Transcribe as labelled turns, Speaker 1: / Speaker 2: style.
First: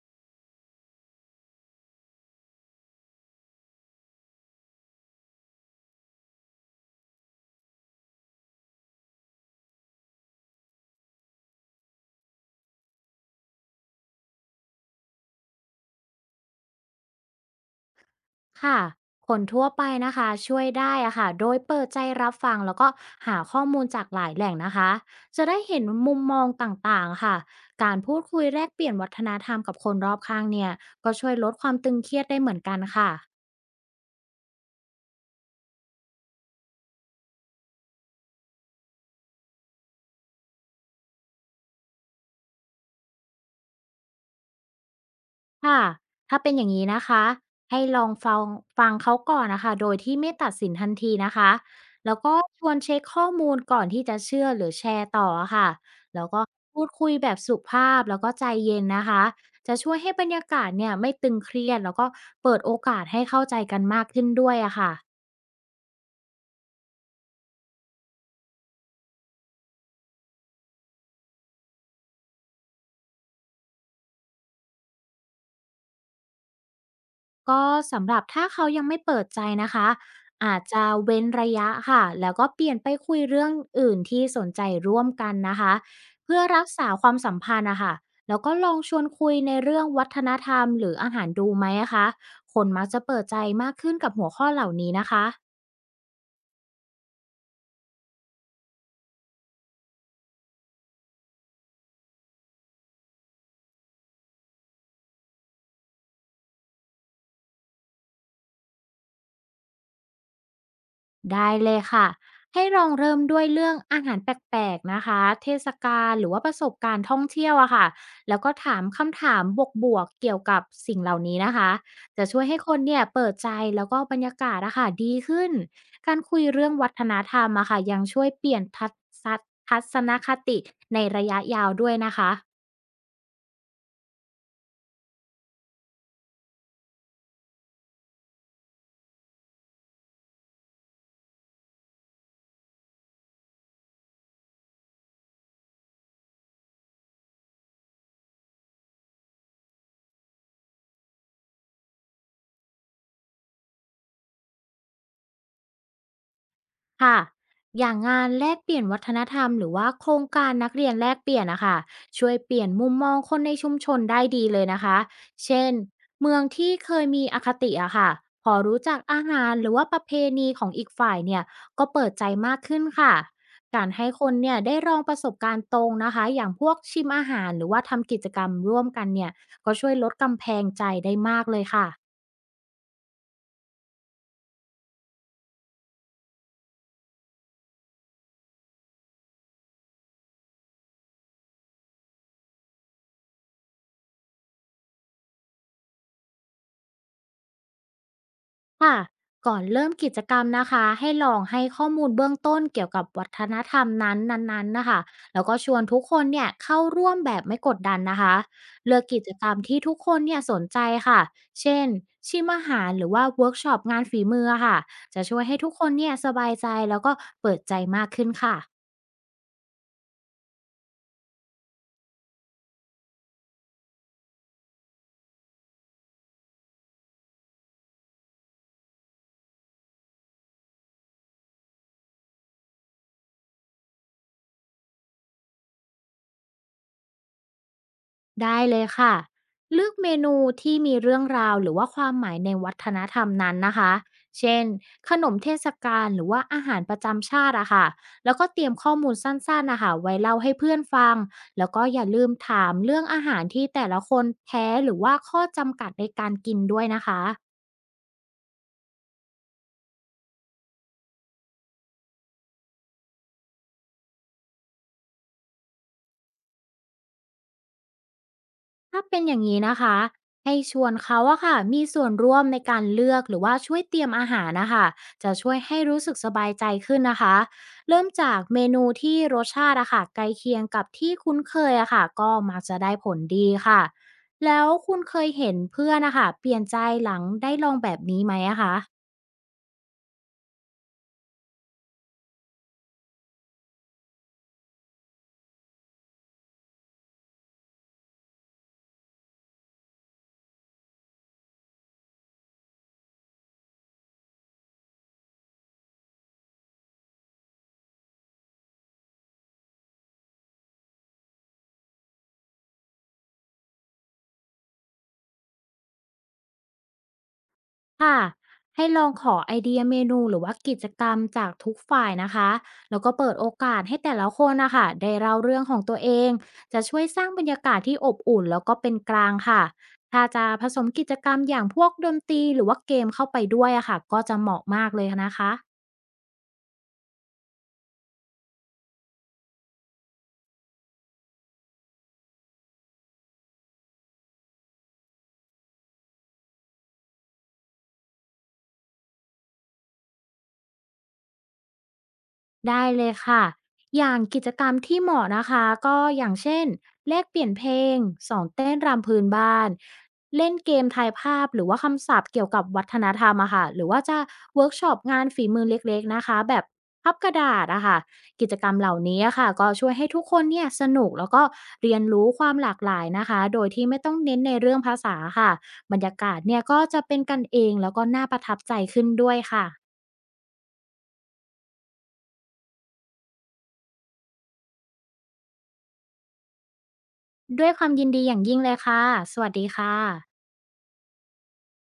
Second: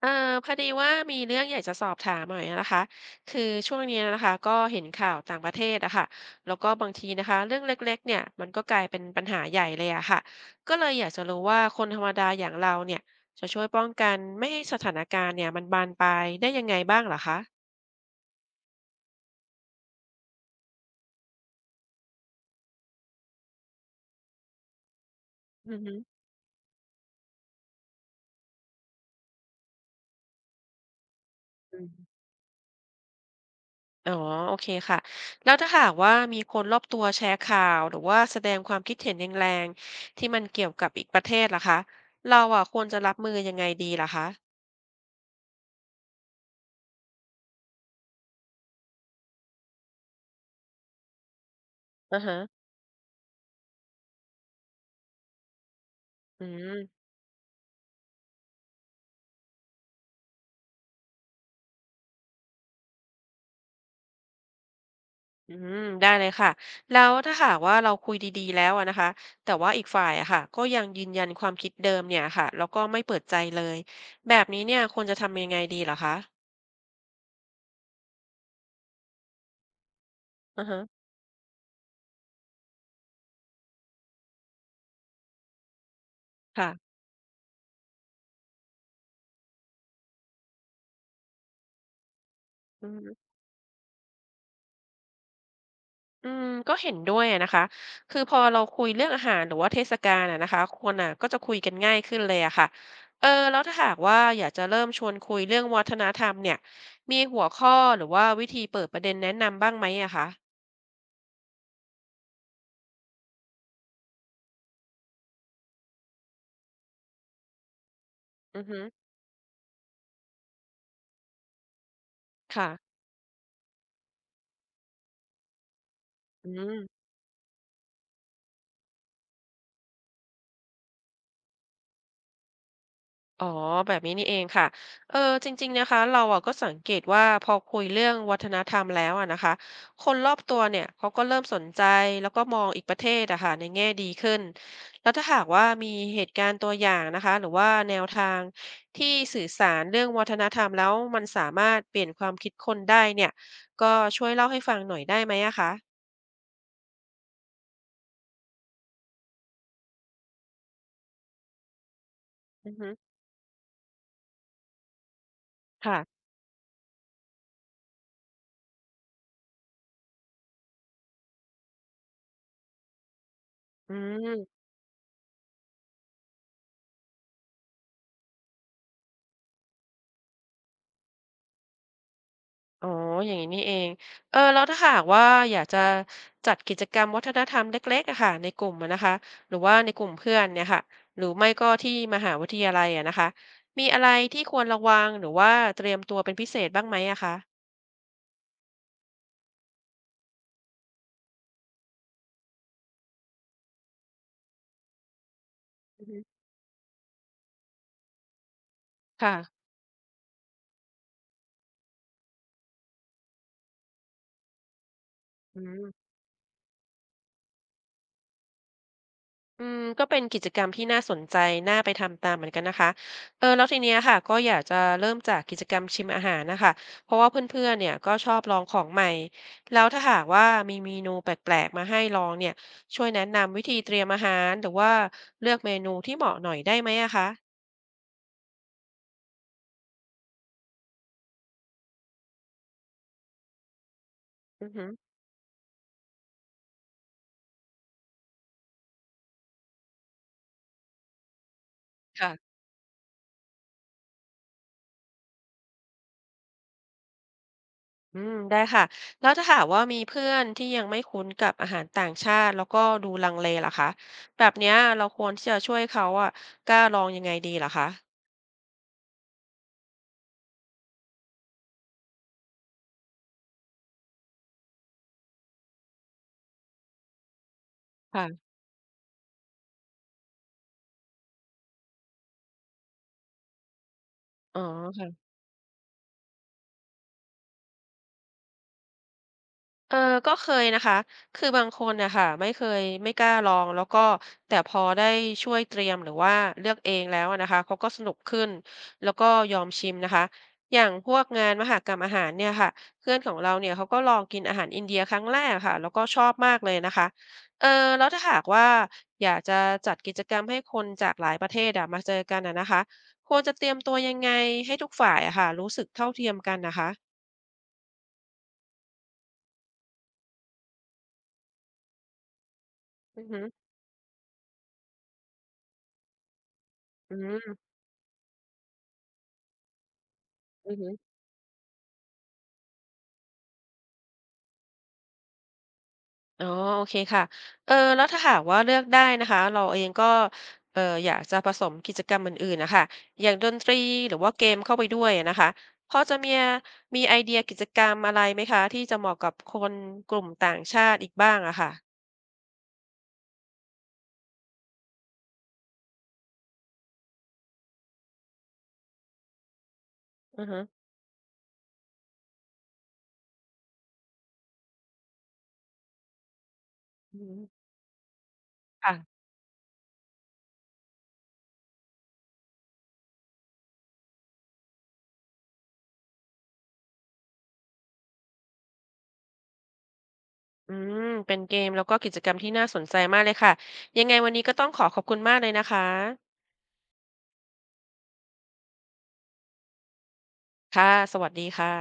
Speaker 1: เออพอดีว่ามีเรื่องอยากจะสอบถามหน่อยนะคะคือช่วงนี้นะคะก็เห็นข่าวต่างประเทศอะค่ะแล้วก็บางทีนะคะเรื่องเล็กๆเนี่ยมันก็กลายเป็นปัญหาใหญ่เลยอะค่ะก็เลยอยากจะรู้ว่าคนธรรมดาอย่างเราเนี่ยจะช่วยป้องกันไม่ให้สถานการณ์เนี่ยมันบานปลายได้ยังไงบ้างเหรอคะ
Speaker 2: ค่ะคนทั่วไปนะคะช่วยได้อะค่ะโดยเปิดใจรับฟังแล้วก็หาข้อมูลจากหลายแหล่งนะคะจะได้
Speaker 1: อื
Speaker 2: เห็
Speaker 1: อ
Speaker 2: น
Speaker 1: ฮึ
Speaker 2: มุมมองต่างๆค่ะการพูดคุยแลกเปลี่ยนวัฒนธรรมกับคนรอบข้างเนี่ยก็ช่วยลดความ
Speaker 1: อืม
Speaker 2: ตึงเครียดได้เหมือนกันค่ะ
Speaker 1: อ๋อโอเคค่ะแล้วถ้าหากว่ามีคนรอบตัวแชร์ข่าวหรือว่าแสดงความคิดเห็นแรงๆที่มันเกี่ยวกับอีกประเทศล่ะคะเราอะควรจะรับมือยังไงดีล่ะคะ
Speaker 2: ค่ะถ้าเป็นอย่างนี้นะคะให้ลองฟังเขาก่อนนะคะโดยที่ไม่ตัดสินทันทีนะคะ แล้
Speaker 1: อื
Speaker 2: ว
Speaker 1: อ
Speaker 2: ก็
Speaker 1: ฮะ
Speaker 2: ชวนเช็คข้อมูลก่อนที่จะเชื่อหรือแชร์ต่อค่ะแล้วก็
Speaker 1: อื
Speaker 2: พูด
Speaker 1: ม
Speaker 2: คุยแบบสุภาพแล้วก็ใจเย็นนะคะ จะช่วยให้บรรยากาศเนี่ยไม่ตึงเครียดแล้วก็เปิดโอกาสให้เข้าใจกันมากขึ้นด้วยอะค่ะ
Speaker 1: อืม ได้เลยค่ะ แล้วถ้าหากว่าเราคุยดีๆแล้วอะนะคะแต่ว่าอีกฝ่ายอะค่ะก็ยังยืนยันความคิดเดิมเนี่ยค่ะแล้วก็ไม่เปิดใจเลยแบบนี้เนี่ยควรจะทำยังไงดีเหรอคะ
Speaker 2: ก็สำหรับถ้าเขายังไม่เปิดใจนะคะอา
Speaker 1: อื
Speaker 2: จ
Speaker 1: อฮะ
Speaker 2: จะเว้นระยะค่ะแล้วก็เปลี่ยนไปคุยเรื่องอื่นที่สนใจร่วมกันนะคะเพื่อรักษา
Speaker 1: ค่ะ
Speaker 2: ความสัมพันธ์นะคะแล้วก็ลองชวนคุยในเรื่องวัฒนธรรมหรืออาหารดูไหมอะคะคนมั
Speaker 1: อื
Speaker 2: กจะเปิด
Speaker 1: ม
Speaker 2: ใจมากขึ้นกับหัวข้อเหล่านี้นะคะ
Speaker 1: อืมก็เห็นด้วยอะนะคะคือพอเราคุยเรื่องอาหารหรือว่าเทศกาลอะนะคะคนอะก็จะคุยกันง่ายขึ้นเลยอะค่ะเออแล้วถ้าหากว่าอยากจะเริ่มชวนคุยเรื่องวัฒนธรรมเนี่ยมีหัวข้อหรือว่าวิธีเปิดประเด็นแนะนำบ้างไหมอะคะ
Speaker 2: ได้เลยค่ะให้ลองเริ่มด้วยเรื่องอาหารแปลกๆนะคะเทศกาลหรือว่าประสบการณ์ท่องเที่ยวอะค่ะแล้วก็
Speaker 1: อือ
Speaker 2: ถา
Speaker 1: ฮึ
Speaker 2: มคำถามบวกๆเกี่ยวกับสิ่งเหล่านี้นะคะจะช่วยให้
Speaker 1: ค่ะ
Speaker 2: คนเนี่ยเปิดใจแล้วก็บรรยากาศอะค่ะดีขึ้นการคุย
Speaker 1: อื
Speaker 2: เรื่องวัฒ
Speaker 1: ม
Speaker 2: นธรรมอะค่ะยังช่วยเปลี่ยนศนทัศนคติในระยะยาวด้วยนะคะ
Speaker 1: อ๋อแบบนี้นี่เองค่ะอจริงๆนะคะเราอะก็สังเกตว่าพอคุยเรื่องวัฒนธรรมแล้วอะนะคะคนรอบตัวเนี่ยเขาก็เริ่มสนใจแล้วก็มองอีกประเทศอะค่ะในแง่ดีขึ้นแล้วถ้าหากว่ามีเหตุการณ์ตัวอย่างนะคะหรือว่าแนวทางที่สื่อสารเรื่องวัฒนธรรมแล้วมันสามารถเปลี่ยนความคิดคนได้เนี่ยก็ช่วยเล่าให้ฟังหน่อยได้ไหมอะคะ
Speaker 2: ค่ะอย่างงานแลกเปลี่ยนวัฒนธรรมหรือว่าโครงการนักเรียนแลกเปลี่ยนนะคะช่วยเปลี่ยน
Speaker 1: อือ
Speaker 2: มุ
Speaker 1: ฮึ
Speaker 2: มมองคนในชุมชนได้ดีเลยนะคะเช่น
Speaker 1: ค่ะ
Speaker 2: เมืองที่เคยมีอคติอะค่ะพอรู้จักอาหารหรือว่าประเพณีของอีกฝ่ายเนี่ยก็เปิดใจมากขึ้นค่ะการ
Speaker 1: อื
Speaker 2: ให้คนเนี่ย
Speaker 1: ม
Speaker 2: ได้ลองประสบการณ์ตรงนะคะอย่างพวกชิมอาหารหรือว่าทำกิจกรรมร่วมกันเนี่ยก็ช่วยลดกำแพงใจได้มากเลยค่ะ
Speaker 1: อ๋ออย่างนี้นี่เองเออแล้วถ้าหากว่าอยากจะจัดกิจกรรมวัฒนธรรมเล็กๆอะค่ะในกลุ่มอะนะคะหรือว่าในกลุ่มเพื่อนเนี่ยค่ะหรือไม่ก็ที่มหาวิทยาลัยอะนะคะมีอะไรที่ควรระวังหรือว่าเตรียมตัวเป็นพิเศษบ้างไหมอะคะ
Speaker 2: ค่ะก่อนเริ่มกิจกรรมนะคะให้ลองให้ข้อมูลเบื้องต้นเกี่ยวกับวัฒนธรรมนั้นๆนะคะแล้วก็ชวนทุก
Speaker 1: อือ
Speaker 2: ค
Speaker 1: ฮึ
Speaker 2: นเนี่ยเข้าร่วมแบบไม่กดดันนะคะเลือกกิจ
Speaker 1: ค่ะ
Speaker 2: กรรมที่ทุกคนเนี่ยสนใจค่ะเช่นชิมอาหารหรือว่าเวิร์กช็อปงานฝีมือค่ะจะช่วยให้
Speaker 1: อื
Speaker 2: ทุกคน
Speaker 1: ม
Speaker 2: เนี่ยสบายใจแล้วก็เปิดใจมากขึ้นค่ะ
Speaker 1: อืมก็เป็นกิจกรรมที่น่าสนใจน่าไปทำตามเหมือนกันนะคะ เออแล้วทีเนี้ยค่ะก็อยากจะเริ่มจากกิจกรรมชิมอาหารนะคะ เพราะว่าเพื่อนๆเนี่ยก็ชอบลองของใหม่ แล้วถ้าหากว่ามีเมนูแปลกๆมาให้ลองเนี่ย ช่วยแนะนำวิธีเตรียมอาหารหรือว่าเลือกเมนูที่เหมาะหน่อยได้ไหมอะคะ
Speaker 2: ได้เลยค่ะเลือกเมนูที่มีเรื่องราวหรือว่าความหมายในวัฒนธรรมนั้นนะคะเช่น
Speaker 1: อือฮึ
Speaker 2: ขนมเทศกาลหรือว่าอาหารประจำชาติอะค่ะแล้วก็เตรียมข้อมูลสั้นๆนะคะไว้เล่าให้เพื่อนฟังแล้วก็อย่าลื
Speaker 1: ค่ะ
Speaker 2: มถามเรื่องอาหารที่แต่ละคนแพ้หรือว่าข้อจำกัดในการกินด้วยนะคะ
Speaker 1: อืมได้ค่ะแล้วถ้าหากว่ามีเพื่อนที่ยังไม่คุ้นกับอาหารต่างชาติแล้วก็ดูลังเลล่ะคะแบบเนี้ยเราควรที่จะช่วยเขาอะกล้าลองยังไงดีล่คะ
Speaker 2: ถ้าเป็นอย่างนี้นะคะให้ชวนเขาอะค่ะมีส่วนร่วมในการเลือกหรือว่าช่วยเตรียมอาหารนะคะจะช่วยให้รู้สึกสบายใจขึ้นนะคะเริ่มจาก
Speaker 1: ค่ะ
Speaker 2: เมนูที่รสชาติอะค่ะใกล้เคียงกับที่คุ้นเคยอะค่ะก็มักจะได้ผลดีค่ะ
Speaker 1: อ๋
Speaker 2: แล้
Speaker 1: อ
Speaker 2: วคุณ
Speaker 1: ค่ะ
Speaker 2: เคยเห็นเพื่อนนะคะเปลี่ยนใจหลังได้ลองแบบนี้ไหมอะคะ
Speaker 1: เออก็เคยนะคะคือบางคนนะคะไม่เคยไม่กล้าลองแล้วก็แต่พอได้ช่วยเตรียมหรือว่าเลือกเองแล้วอะนะคะเขาก็สนุกขึ้นแล้วก็ยอมชิมนะคะอย่างพวกงานมหกรรมอาหารเนี่ยค่ะเพื่อนของเราเนี่ยเขาก็ลองกินอาหารอินเดียครั้งแรกค่ะแล้วก็ชอบมากเลยนะคะเออแล้วถ้าหากว่าอยากจะจัดกิจกรรมให้คนจากหลายประเทศอะมาเจอกันอะนะคะควรจะเตรียมตัวยังไงให้ทุกฝ่ายอะค่ะรู้สึกเท่าเทียมกันนะคะ
Speaker 2: ค่ะให้ลองขอไอเดียเมนูหรือว่ากิจกรรมจากทุกฝ่ายนะคะแล้วก็
Speaker 1: อือ
Speaker 2: เปิด
Speaker 1: หือ
Speaker 2: โอกาสให้แต่ละคนนะคะได้เล่าเรื่องของตัวเองจะช่วย
Speaker 1: อื
Speaker 2: สร้างบรรยา
Speaker 1: ม
Speaker 2: กาศที่อบอุ่นแล้วก็เป็นกลางค่ะถ้าจะผ
Speaker 1: อื
Speaker 2: สมกิ
Speaker 1: ม
Speaker 2: จกรรมอย่างพวกดนตรีหรือว่าเกมเข้าไปด้วยอะค่ะก็จะเหมาะมากเลยนะคะ
Speaker 1: อ๋อโอเคค่ะเออแล้วถ้าหากว่าเลือกได้นะคะเราเองก็ออยากจะผสมกิจกรรมอื่นๆนะคะอย่างดนตรีหรือว่าเกมเข้าไปด้วยะนะคะพอจะมีมีไอเดียกิจกรรมอะไรไหมคะที่จะเหมาะกับคนกลุ่มต่างชาติอีกบ้างอะค่ะ
Speaker 2: ได้เลยค่ะอย่างกิจกรรมที่เหมาะนะคะก็อย่างเช่นแลกเปลี่ยนเพลงสอนเต้นรำพื้นบ้าน
Speaker 1: อือ
Speaker 2: เล่น
Speaker 1: ฮึ
Speaker 2: เกมทายภาพหรือว่าคำศัพท์เกี่ยวกับวัฒนธรรมอะค่ะหรือว่าจะเวิร์กช็อปงานฝีมือเล็กๆนะคะแบบพับ
Speaker 1: อื
Speaker 2: กระดา
Speaker 1: ม
Speaker 2: ษอะค่ะกิจกรรมเห
Speaker 1: ค่ะ
Speaker 2: ล่านี้อะค่ะก็ช่วยให้ทุกคนเนี่ยสนุกแล้วก็เรียนรู้ความหลากหลายนะคะโดยที่ไม่ต้องเน้นในเรื่องภาษาค่ะบรรยากาศเนี่ยก็จะเป็นกันเองแล้วก็น่าประทับใจขึ้นด้วยค่ะ
Speaker 1: อืมเป็นเกมแล้วก็กิจกรรมที่น่าสนใจมากเลยค่ะยังไงวันนี้ก็ต้องขอขอบคุณมากเลยนะคะ
Speaker 2: ด้วยความยินดีอย่างยิ่งเลยค่ะ สวัสดีค่ะ
Speaker 1: ค่ะสวัสดีค่ะ